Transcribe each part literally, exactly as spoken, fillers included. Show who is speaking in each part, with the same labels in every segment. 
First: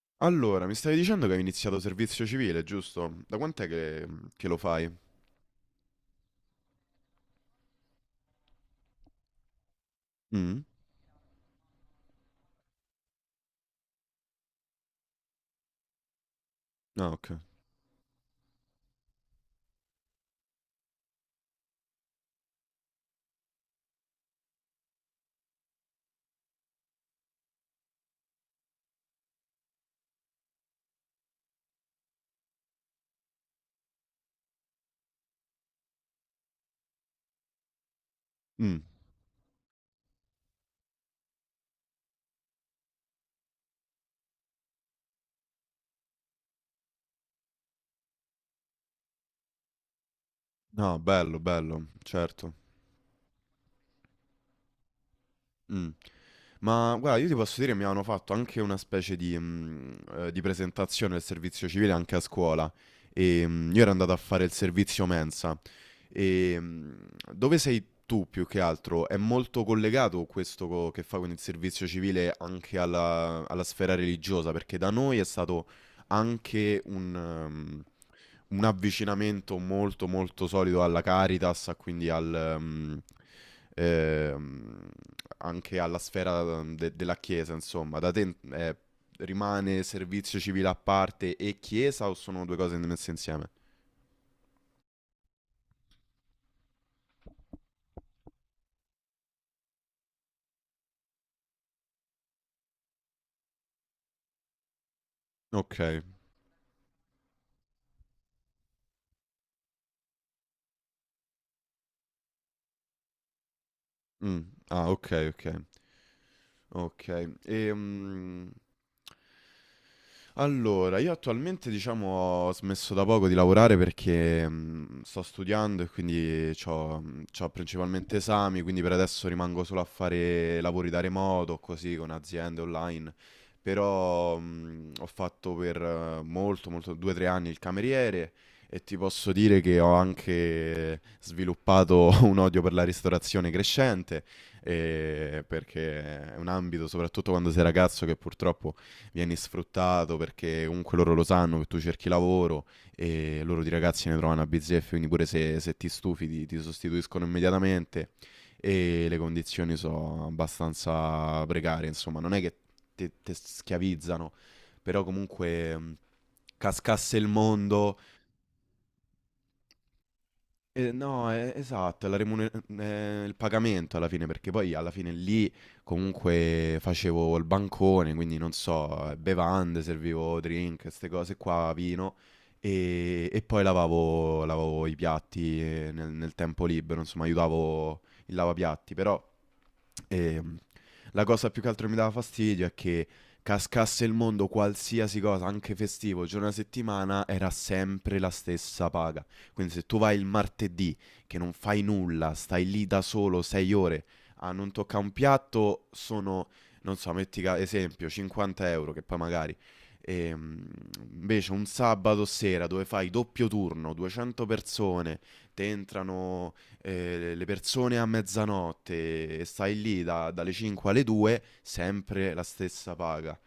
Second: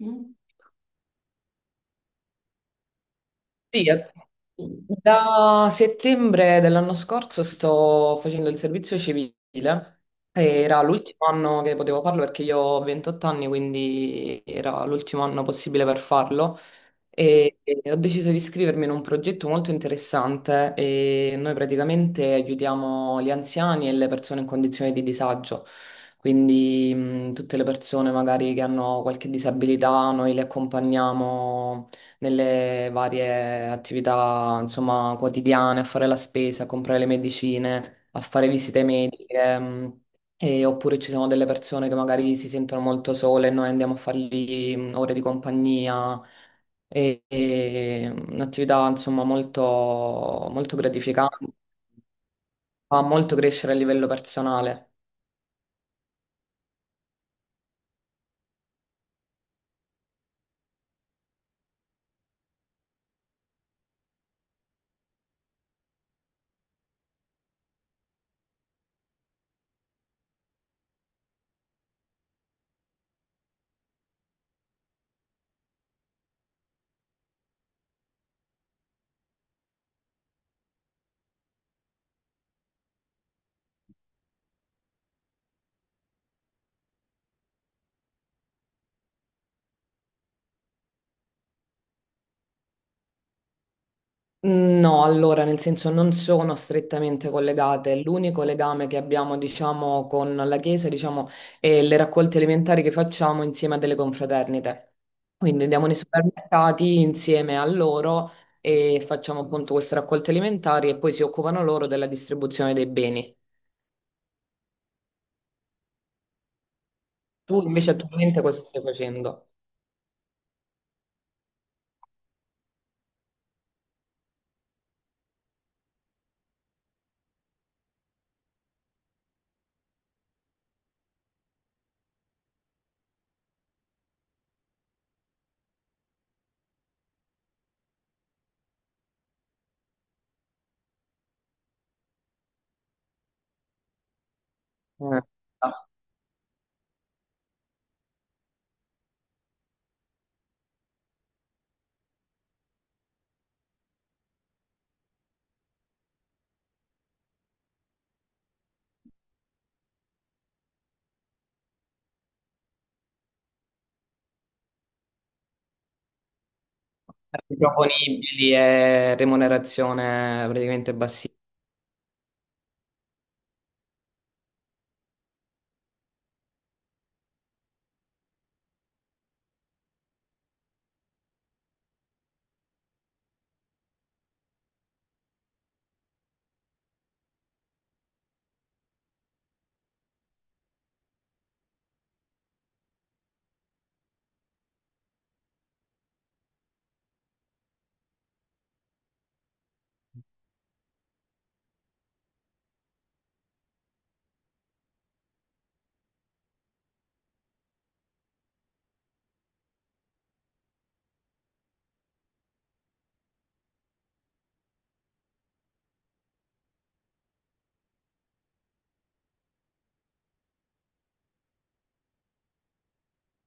Speaker 1: Mm.
Speaker 2: Allora, mi stavi dicendo che hai iniziato servizio civile, giusto? Da quant'è
Speaker 1: Sì, eh,
Speaker 2: che, che lo fai?
Speaker 1: da settembre dell'anno scorso sto facendo il servizio civile.
Speaker 2: Mm?
Speaker 1: Era l'ultimo anno che potevo farlo perché io ho ventotto anni, quindi era l'ultimo anno possibile per farlo.
Speaker 2: Ah, ok.
Speaker 1: E, e ho deciso di iscrivermi in un progetto molto interessante e noi praticamente aiutiamo gli anziani e le persone in condizioni di disagio, quindi mh, tutte le persone magari che hanno qualche disabilità, noi le accompagniamo nelle varie attività, insomma, quotidiane, a fare la spesa, a comprare le medicine, a fare
Speaker 2: Mm.
Speaker 1: visite mediche. Mh. E- oppure ci sono delle persone che magari si sentono molto sole e noi andiamo a fargli mm, ore di compagnia. E, e un'attività insomma molto, molto
Speaker 2: No,
Speaker 1: gratificante,
Speaker 2: bello, bello, certo.
Speaker 1: fa molto crescere a livello personale.
Speaker 2: Mm. Ma guarda, io ti posso dire, mi hanno fatto anche una specie di, mm, eh, di presentazione del servizio civile anche a scuola. E, mm, io ero andato a fare il servizio mensa. E mh, dove sei tu più che altro? È molto collegato questo co- che fa con il servizio civile anche alla, alla sfera religiosa, perché da noi è stato anche un, um, un avvicinamento molto molto solido alla Caritas, a quindi al, um, ehm, anche alla sfera um, de- della Chiesa, insomma. Da te eh, rimane servizio civile a parte e Chiesa o sono due cose messe insieme?
Speaker 1: No, allora, nel senso non sono strettamente collegate. L'unico legame che abbiamo, diciamo, con la Chiesa, diciamo, è le raccolte elementari che facciamo insieme a delle confraternite. Quindi
Speaker 2: Ok.
Speaker 1: andiamo nei supermercati insieme a loro e facciamo appunto queste raccolte elementari e poi si occupano loro della distribuzione dei beni.
Speaker 2: Mm. Ah, ok, ok. Okay.
Speaker 1: Tu invece attualmente
Speaker 2: Ehm,
Speaker 1: cosa stai facendo?
Speaker 2: allora, io attualmente diciamo ho smesso da poco di lavorare perché mh, sto studiando e quindi ho principalmente esami, quindi per adesso rimango solo a fare lavori da remoto, così con aziende online, però mh, ho fatto per eh, molto, molto, due o tre anni il cameriere e ti posso dire che ho anche sviluppato un odio per la ristorazione crescente,
Speaker 1: Eh,
Speaker 2: eh, perché è un ambito, soprattutto quando sei ragazzo, che purtroppo vieni sfruttato perché comunque loro lo sanno che tu cerchi lavoro e loro di ragazzi ne trovano a bizzeffe, quindi pure se, se ti stufi ti, ti sostituiscono immediatamente e le condizioni sono abbastanza precarie, insomma, non è che te, te schiavizzano, però comunque mh, cascasse il mondo.
Speaker 1: proponibili e remunerazione
Speaker 2: Eh,
Speaker 1: praticamente
Speaker 2: no,
Speaker 1: bassissima.
Speaker 2: eh, esatto, è la remune- eh, il pagamento alla fine, perché poi alla fine lì comunque facevo il bancone, quindi non so, eh, bevande, servivo drink, queste cose qua, vino, e, e poi lavavo, lavavo i piatti eh, nel, nel tempo libero, insomma, aiutavo il lavapiatti, però ehm, la cosa più che altro mi dava fastidio è che cascasse il mondo, qualsiasi cosa, anche festivo, giorno a settimana, era sempre la stessa paga. Quindi se tu vai il martedì che non fai nulla, stai lì da solo sei ore a non toccare un piatto, sono, non so, metti ca- esempio, cinquanta euro che poi magari. Ehm, invece un sabato sera dove fai doppio turno, duecento persone, te entrano eh, le persone a mezzanotte e stai lì da- dalle cinque alle due, sempre la stessa paga.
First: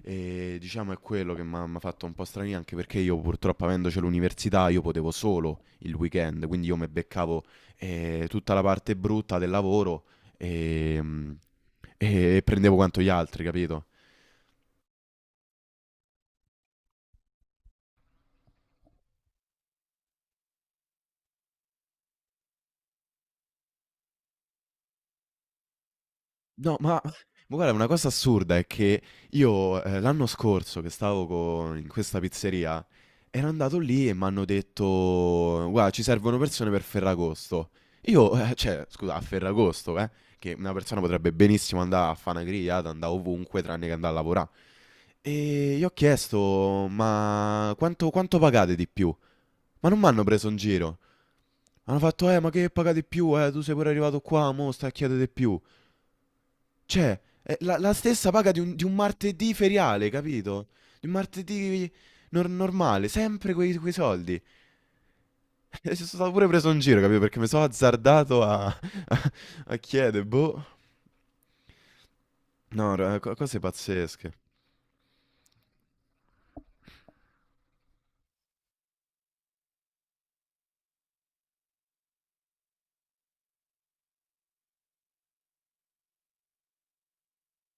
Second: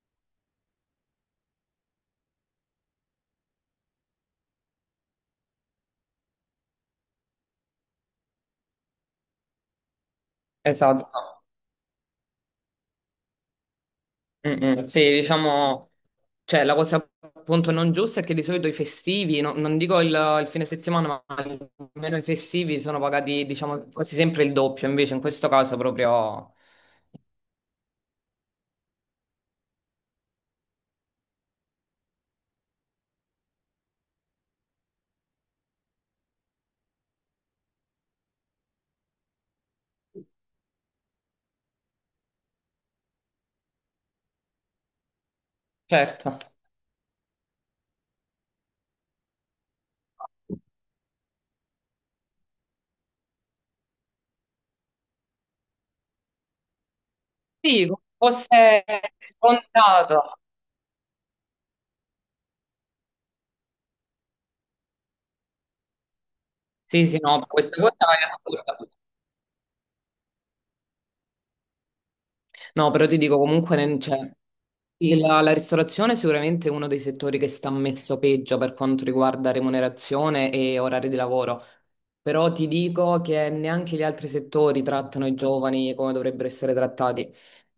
Speaker 2: E diciamo è quello che mi ha fatto un po' strani anche perché io purtroppo avendoci l'università io potevo solo il weekend, quindi io mi beccavo eh, tutta la parte brutta del lavoro ehm,
Speaker 1: Esatto.
Speaker 2: e, mm, e prendevo quanto gli altri, capito?
Speaker 1: Mm, mm, sì, diciamo, cioè la cosa appunto non giusta è che di solito i festivi, no- non dico il, il fine settimana, ma almeno i festivi sono pagati, diciamo, quasi sempre il doppio, invece in questo caso proprio,
Speaker 2: No, ma ma guarda, una cosa assurda è che io, ehm, l'anno scorso che stavo co in questa pizzeria, ero andato lì e m'hanno detto: "Guarda, ci servono persone per Ferragosto". Io, eh, cioè, scusa, a Ferragosto, eh, che una persona potrebbe benissimo andà a fa' 'na grigliata, andà ovunque tranne che andà a lavorà. E gli ho
Speaker 1: certo.
Speaker 2: chiesto: "Ma quanto quanto pagate di più?" Ma non m'hanno preso in giro. Hanno fatto: "Eh, ma che pagate di più? Eh, tu sei pure arrivato qua, mo' stai a chiedere di più". Cioè, è la,
Speaker 1: Sì,
Speaker 2: la
Speaker 1: come
Speaker 2: stessa paga di un, di
Speaker 1: fosse
Speaker 2: un martedì feriale,
Speaker 1: contato.
Speaker 2: capito? Di un martedì nor- normale, sempre quei, quei soldi. E sono stato pure preso in giro,
Speaker 1: Sì, sì,
Speaker 2: capito? Perché
Speaker 1: no,
Speaker 2: mi sono
Speaker 1: questa cosa è
Speaker 2: azzardato a,
Speaker 1: assurda.
Speaker 2: a, a chiedere, boh.
Speaker 1: No,
Speaker 2: No,
Speaker 1: però
Speaker 2: ra-
Speaker 1: ti
Speaker 2: co-
Speaker 1: dico
Speaker 2: cose
Speaker 1: comunque, non c'è.
Speaker 2: pazzesche.
Speaker 1: Sì, La, la ristorazione è sicuramente uno dei settori che sta messo peggio per quanto riguarda remunerazione e orari di lavoro, però ti dico che neanche gli altri settori trattano i giovani come dovrebbero essere trattati.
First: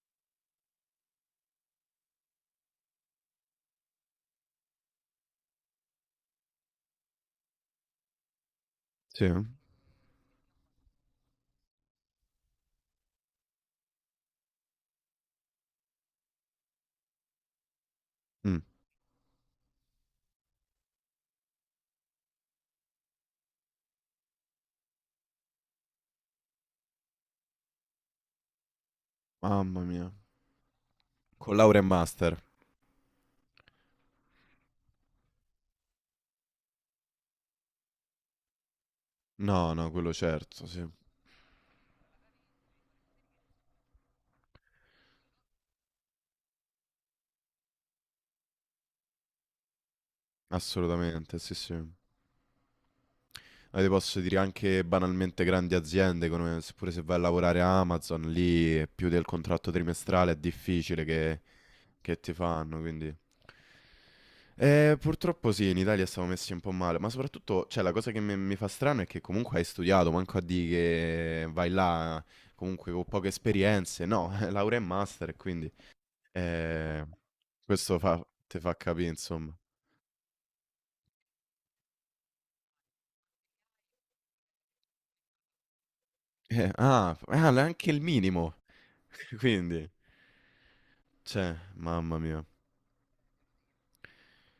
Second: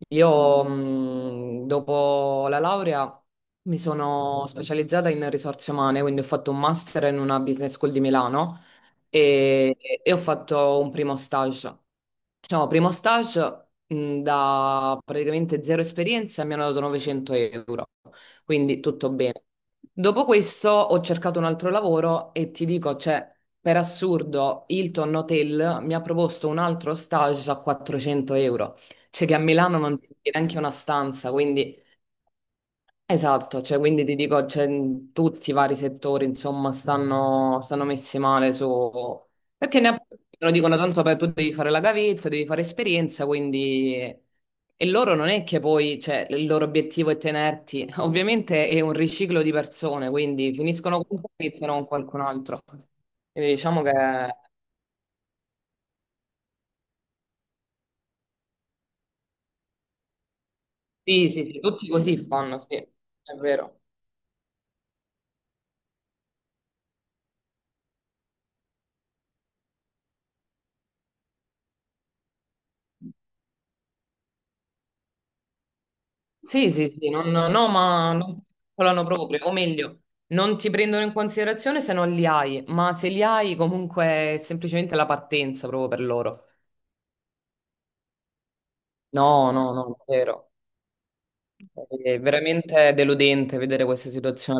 Speaker 1: Io, mh, dopo la laurea, mi sono specializzata in risorse umane, quindi ho fatto un master in una business school di Milano
Speaker 2: Sì. Eh?
Speaker 1: e, e ho fatto un primo stage. Diciamo, primo stage mh, da praticamente zero esperienza mi hanno dato novecento euro,
Speaker 2: Mm.
Speaker 1: quindi tutto bene. Dopo questo ho cercato un altro lavoro e ti dico, cioè, per assurdo, Hilton Hotel mi ha proposto un altro stage a quattrocento euro, cioè che a Milano
Speaker 2: Mamma
Speaker 1: non ti
Speaker 2: mia.
Speaker 1: viene neanche una stanza,
Speaker 2: Con laurea
Speaker 1: quindi
Speaker 2: e master.
Speaker 1: esatto, cioè, quindi ti dico, cioè, in tutti i vari settori, insomma, stanno, stanno messi male su...
Speaker 2: No,
Speaker 1: Perché ne
Speaker 2: no, quello
Speaker 1: approfittano,
Speaker 2: certo,
Speaker 1: dicono
Speaker 2: sì.
Speaker 1: tanto per tu devi fare la gavetta, devi fare esperienza, quindi... E loro non è che poi, cioè, il loro obiettivo è tenerti, ovviamente è un riciclo di persone, quindi finiscono con te
Speaker 2: Assolutamente,
Speaker 1: e
Speaker 2: sì, sì.
Speaker 1: iniziano
Speaker 2: Ma
Speaker 1: con qualcun altro. Quindi diciamo
Speaker 2: ti
Speaker 1: che
Speaker 2: posso dire anche banalmente grandi aziende, come, pure se vai a lavorare a Amazon, lì più del contratto trimestrale è difficile
Speaker 1: sì,
Speaker 2: che
Speaker 1: sì, sì, tutti così
Speaker 2: che ti
Speaker 1: fanno, sì,
Speaker 2: fanno, quindi.
Speaker 1: è vero.
Speaker 2: Eh, purtroppo sì, in Italia siamo messi un po' male, ma soprattutto, cioè, la cosa che mi, mi fa strano è che comunque hai studiato, manco a dire che vai là comunque con poche esperienze, no, laurea e master, e quindi
Speaker 1: Sì, sì,
Speaker 2: eh,
Speaker 1: sì, non- no,
Speaker 2: questo
Speaker 1: ma
Speaker 2: fa,
Speaker 1: non
Speaker 2: ti fa
Speaker 1: calcolano
Speaker 2: capire,
Speaker 1: proprio, o
Speaker 2: insomma.
Speaker 1: meglio, non ti prendono in considerazione se non li hai, ma se li hai comunque è semplicemente la partenza proprio per loro.
Speaker 2: Eh, ah, f- ah, l- anche il minimo,
Speaker 1: No, no,
Speaker 2: quindi,
Speaker 1: no, è vero.
Speaker 2: cioè, mamma
Speaker 1: È
Speaker 2: mia.
Speaker 1: veramente deludente vedere questa situazione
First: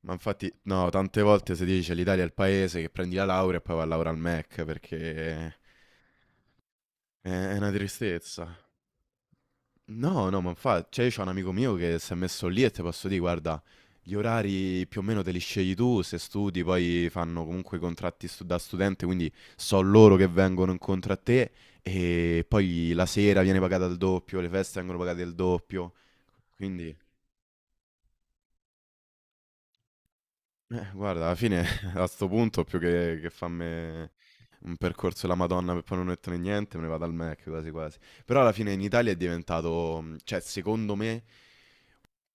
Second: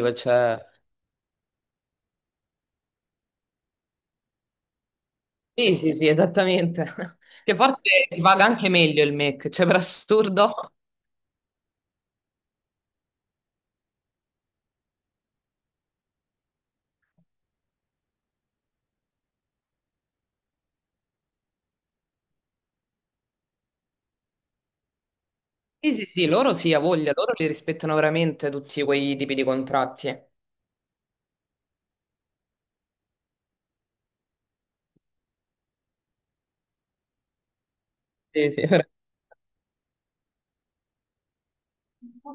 Speaker 2: Ma infatti,
Speaker 1: cioè...
Speaker 2: no, tante volte si dice l'Italia è il paese che prendi la laurea e poi va a lavorare al Mac, perché è
Speaker 1: Sì, sì, sì, esattamente.
Speaker 2: è
Speaker 1: Che
Speaker 2: una
Speaker 1: forse si paga
Speaker 2: tristezza.
Speaker 1: anche meglio il MEC, cioè per
Speaker 2: No, no, ma
Speaker 1: assurdo.
Speaker 2: infatti, cioè, io c'ho un amico mio che si è messo lì e ti posso dire, guarda, gli orari più o meno te li scegli tu, se studi, poi fanno comunque i contratti stu- da studente, quindi so loro che vengono incontro a te e poi la sera viene pagata il doppio, le feste vengono pagate il doppio,
Speaker 1: Sì, sì, sì, loro sì, a
Speaker 2: quindi,
Speaker 1: voglia, loro li rispettano veramente tutti quei tipi di contratti.
Speaker 2: eh, guarda, alla fine a sto punto più che, che farmi un percorso della Madonna per poi non mettere niente, me ne vado al Mac quasi quasi. Però
Speaker 1: Sì,
Speaker 2: alla
Speaker 1: sì,
Speaker 2: fine in Italia è diventato, mm, cioè, secondo me.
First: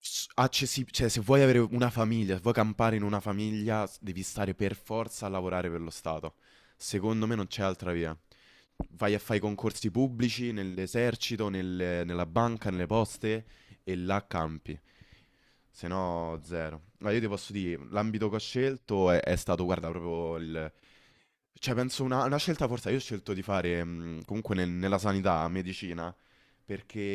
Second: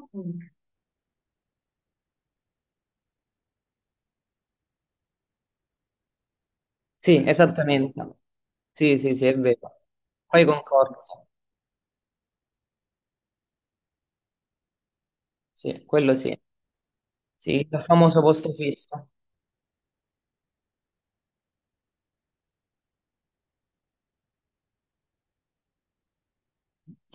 Speaker 2: s- accessib- Cioè, se vuoi avere una famiglia, se vuoi campare in una famiglia, s- devi stare per forza a lavorare per lo Stato.
Speaker 1: sì,
Speaker 2: Secondo me non c'è altra via.
Speaker 1: esattamente. Sì,
Speaker 2: Vai
Speaker 1: sì,
Speaker 2: a
Speaker 1: sì, è
Speaker 2: fare i
Speaker 1: vero.
Speaker 2: concorsi
Speaker 1: Poi
Speaker 2: pubblici
Speaker 1: concorso.
Speaker 2: nell'esercito, nelle- nella banca, nelle poste e là campi.
Speaker 1: Sì,
Speaker 2: Se
Speaker 1: quello sì.
Speaker 2: no, zero. Ma io ti posso
Speaker 1: Sì, il
Speaker 2: dire,
Speaker 1: famoso
Speaker 2: l'ambito che ho
Speaker 1: posto fisso.
Speaker 2: scelto è, è stato, guarda, proprio il. Cioè, penso una, una scelta forse, io ho scelto di fare mh, comunque nel- nella sanità, medicina,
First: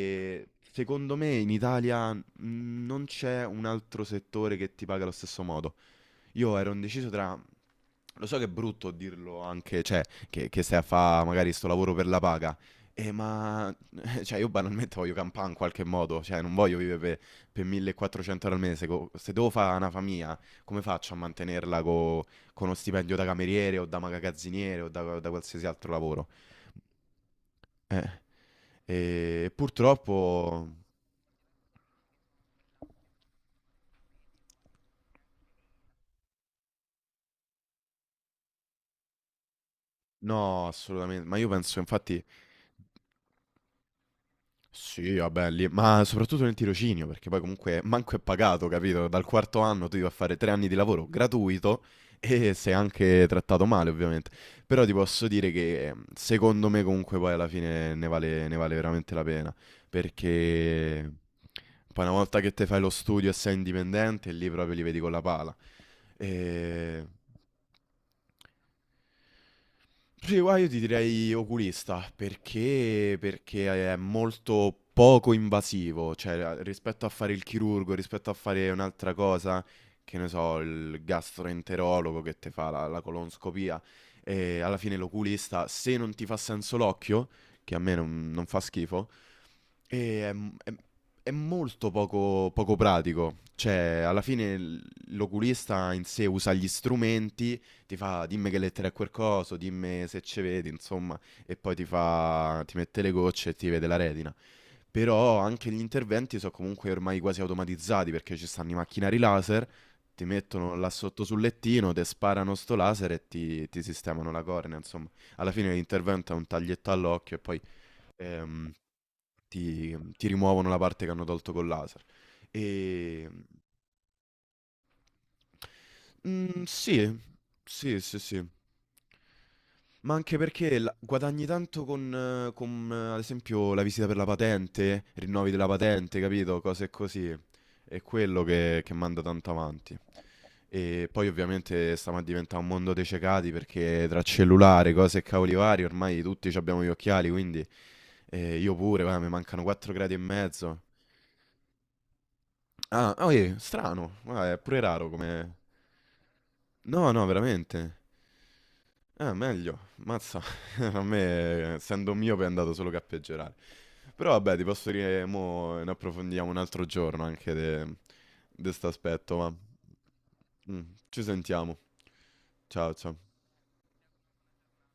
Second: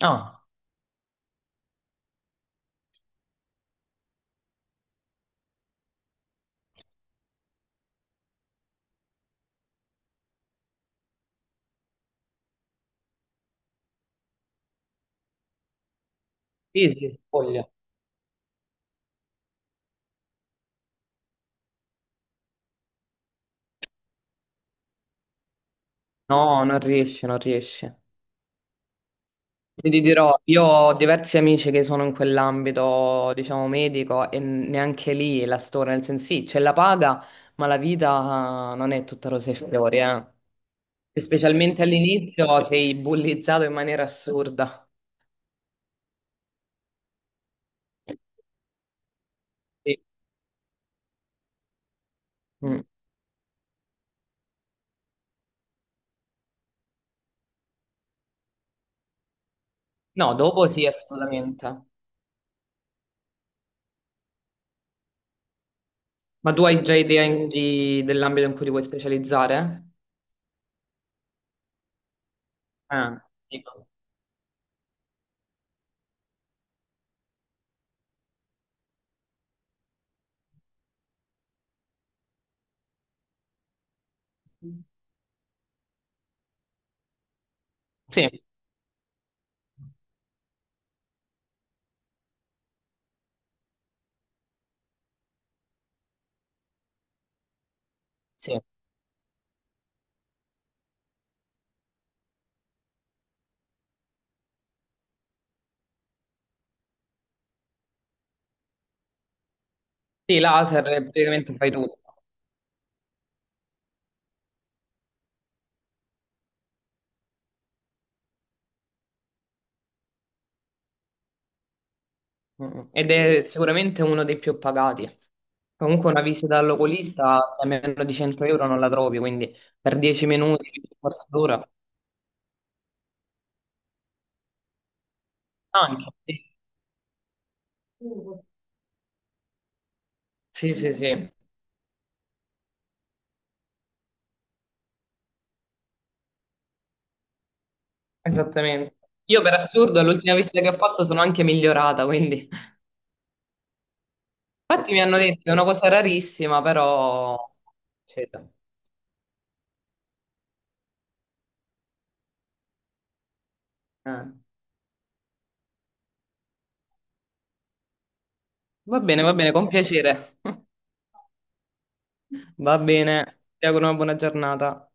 Speaker 1: Ah,
Speaker 2: secondo me in Italia Mm, non c'è un altro settore che ti paga allo stesso modo. Io ero indeciso tra. Lo so che è brutto dirlo anche, cioè, che, che stai a fare magari sto lavoro per la paga. Eh, ma. Cioè, io banalmente voglio campare in qualche modo. Cioè, non voglio
Speaker 1: sì,
Speaker 2: vivere per,
Speaker 1: sì,
Speaker 2: per
Speaker 1: voglio.
Speaker 2: millequattrocento euro al mese. co- Se devo fare una famiglia, come faccio a mantenerla co- con uno stipendio da cameriere o da magazziniere o da, da qualsiasi altro lavoro?
Speaker 1: No, non riesce, non riesce.
Speaker 2: E
Speaker 1: Ti
Speaker 2: purtroppo.
Speaker 1: dirò, io ho diversi amici che sono in quell'ambito, diciamo, medico e neanche lì la storia, nel senso sì, c'è la paga, ma la vita non è tutta rose e fiori, eh.
Speaker 2: No,
Speaker 1: E
Speaker 2: assolutamente. Ma io penso,
Speaker 1: specialmente
Speaker 2: infatti.
Speaker 1: all'inizio sei bullizzato in maniera assurda.
Speaker 2: Sì, vabbè, lì, ma soprattutto nel tirocinio, perché poi comunque manco è pagato, capito? Dal quarto anno tu
Speaker 1: Sì.
Speaker 2: devi fare tre anni di lavoro gratuito e sei
Speaker 1: Mm.
Speaker 2: anche trattato male, ovviamente. Però ti posso dire che ehm, secondo me comunque poi alla fine ne vale, ne vale veramente la pena,
Speaker 1: No, dopo sì,
Speaker 2: perché
Speaker 1: assolutamente.
Speaker 2: poi una volta che te fai lo studio e sei indipendente, lì proprio li vedi con la pala.
Speaker 1: Ma tu hai già
Speaker 2: E.
Speaker 1: idea in- di- dell'ambito in cui ti vuoi specializzare?
Speaker 2: Sì, guarda, io ti direi oculista perché,
Speaker 1: Ah, dico.
Speaker 2: perché è molto poco invasivo, cioè a- rispetto a fare il chirurgo, rispetto a fare un'altra cosa, che ne so, il gastroenterologo che ti fa la, la colonscopia, e alla fine l'oculista, se non ti fa senso l'occhio, che a me
Speaker 1: Sì,
Speaker 2: non, non fa schifo, e è, m- è- è molto poco, poco pratico, cioè alla fine l- l'oculista in sé usa gli strumenti, ti fa dimmi che
Speaker 1: sì.
Speaker 2: lettere è quel coso, dimmi se ci vedi, insomma, e poi ti fa, ti mette le gocce e ti vede la retina. Però anche gli interventi sono comunque ormai quasi automatizzati perché ci stanno i macchinari laser, ti
Speaker 1: Sì,
Speaker 2: mettono
Speaker 1: laser
Speaker 2: là
Speaker 1: eh,
Speaker 2: sotto sul
Speaker 1: praticamente fai
Speaker 2: lettino,
Speaker 1: tutto.
Speaker 2: ti sparano sto laser e ti, ti sistemano la cornea, insomma. Alla fine l'intervento è un taglietto all'occhio e poi ehm, ti, ti rimuovono la parte che hanno tolto col laser.
Speaker 1: Mm. Ed
Speaker 2: E.
Speaker 1: è sicuramente uno dei più pagati. Comunque una visita
Speaker 2: Mm, sì,
Speaker 1: all'oculista a
Speaker 2: sì,
Speaker 1: meno di
Speaker 2: sì,
Speaker 1: 100
Speaker 2: sì.
Speaker 1: euro non la trovi, quindi per
Speaker 2: Ma
Speaker 1: 10
Speaker 2: anche
Speaker 1: minuti,
Speaker 2: perché la-
Speaker 1: un quarto
Speaker 2: guadagni
Speaker 1: d'ora.
Speaker 2: tanto con, eh, con, eh, ad esempio, la visita per la patente, rinnovi della
Speaker 1: Anche,
Speaker 2: patente,
Speaker 1: sì.
Speaker 2: capito? Cose così. È quello che, che manda tanto avanti.
Speaker 1: Sì, sì,
Speaker 2: E poi
Speaker 1: sì,
Speaker 2: ovviamente stiamo a diventare un mondo dei cecati perché tra cellulare, cose e cavoli vari, ormai tutti ci abbiamo gli occhiali, quindi eh, io
Speaker 1: esattamente.
Speaker 2: pure, va, mi
Speaker 1: Io per
Speaker 2: mancano quattro
Speaker 1: assurdo
Speaker 2: gradi e
Speaker 1: all'ultima visita che ho
Speaker 2: mezzo.
Speaker 1: fatto sono anche migliorata, quindi...
Speaker 2: Ah, oh, eh, strano, ma è pure
Speaker 1: Infatti mi
Speaker 2: raro
Speaker 1: hanno detto che è
Speaker 2: come.
Speaker 1: una cosa rarissima,
Speaker 2: No, no,
Speaker 1: però...
Speaker 2: veramente.
Speaker 1: Sì, dai.
Speaker 2: Ah, meglio, mazza. A me, essendo mio, è andato solo che a peggiorare.
Speaker 1: Eh.
Speaker 2: Però vabbè, ti posso dire, mo ne approfondiamo un altro giorno anche di questo
Speaker 1: Va bene, va
Speaker 2: aspetto,
Speaker 1: bene,
Speaker 2: ma.
Speaker 1: con piacere.
Speaker 2: Mm, ci sentiamo.
Speaker 1: Va
Speaker 2: Ciao, ciao.
Speaker 1: bene, ti auguro una buona giornata.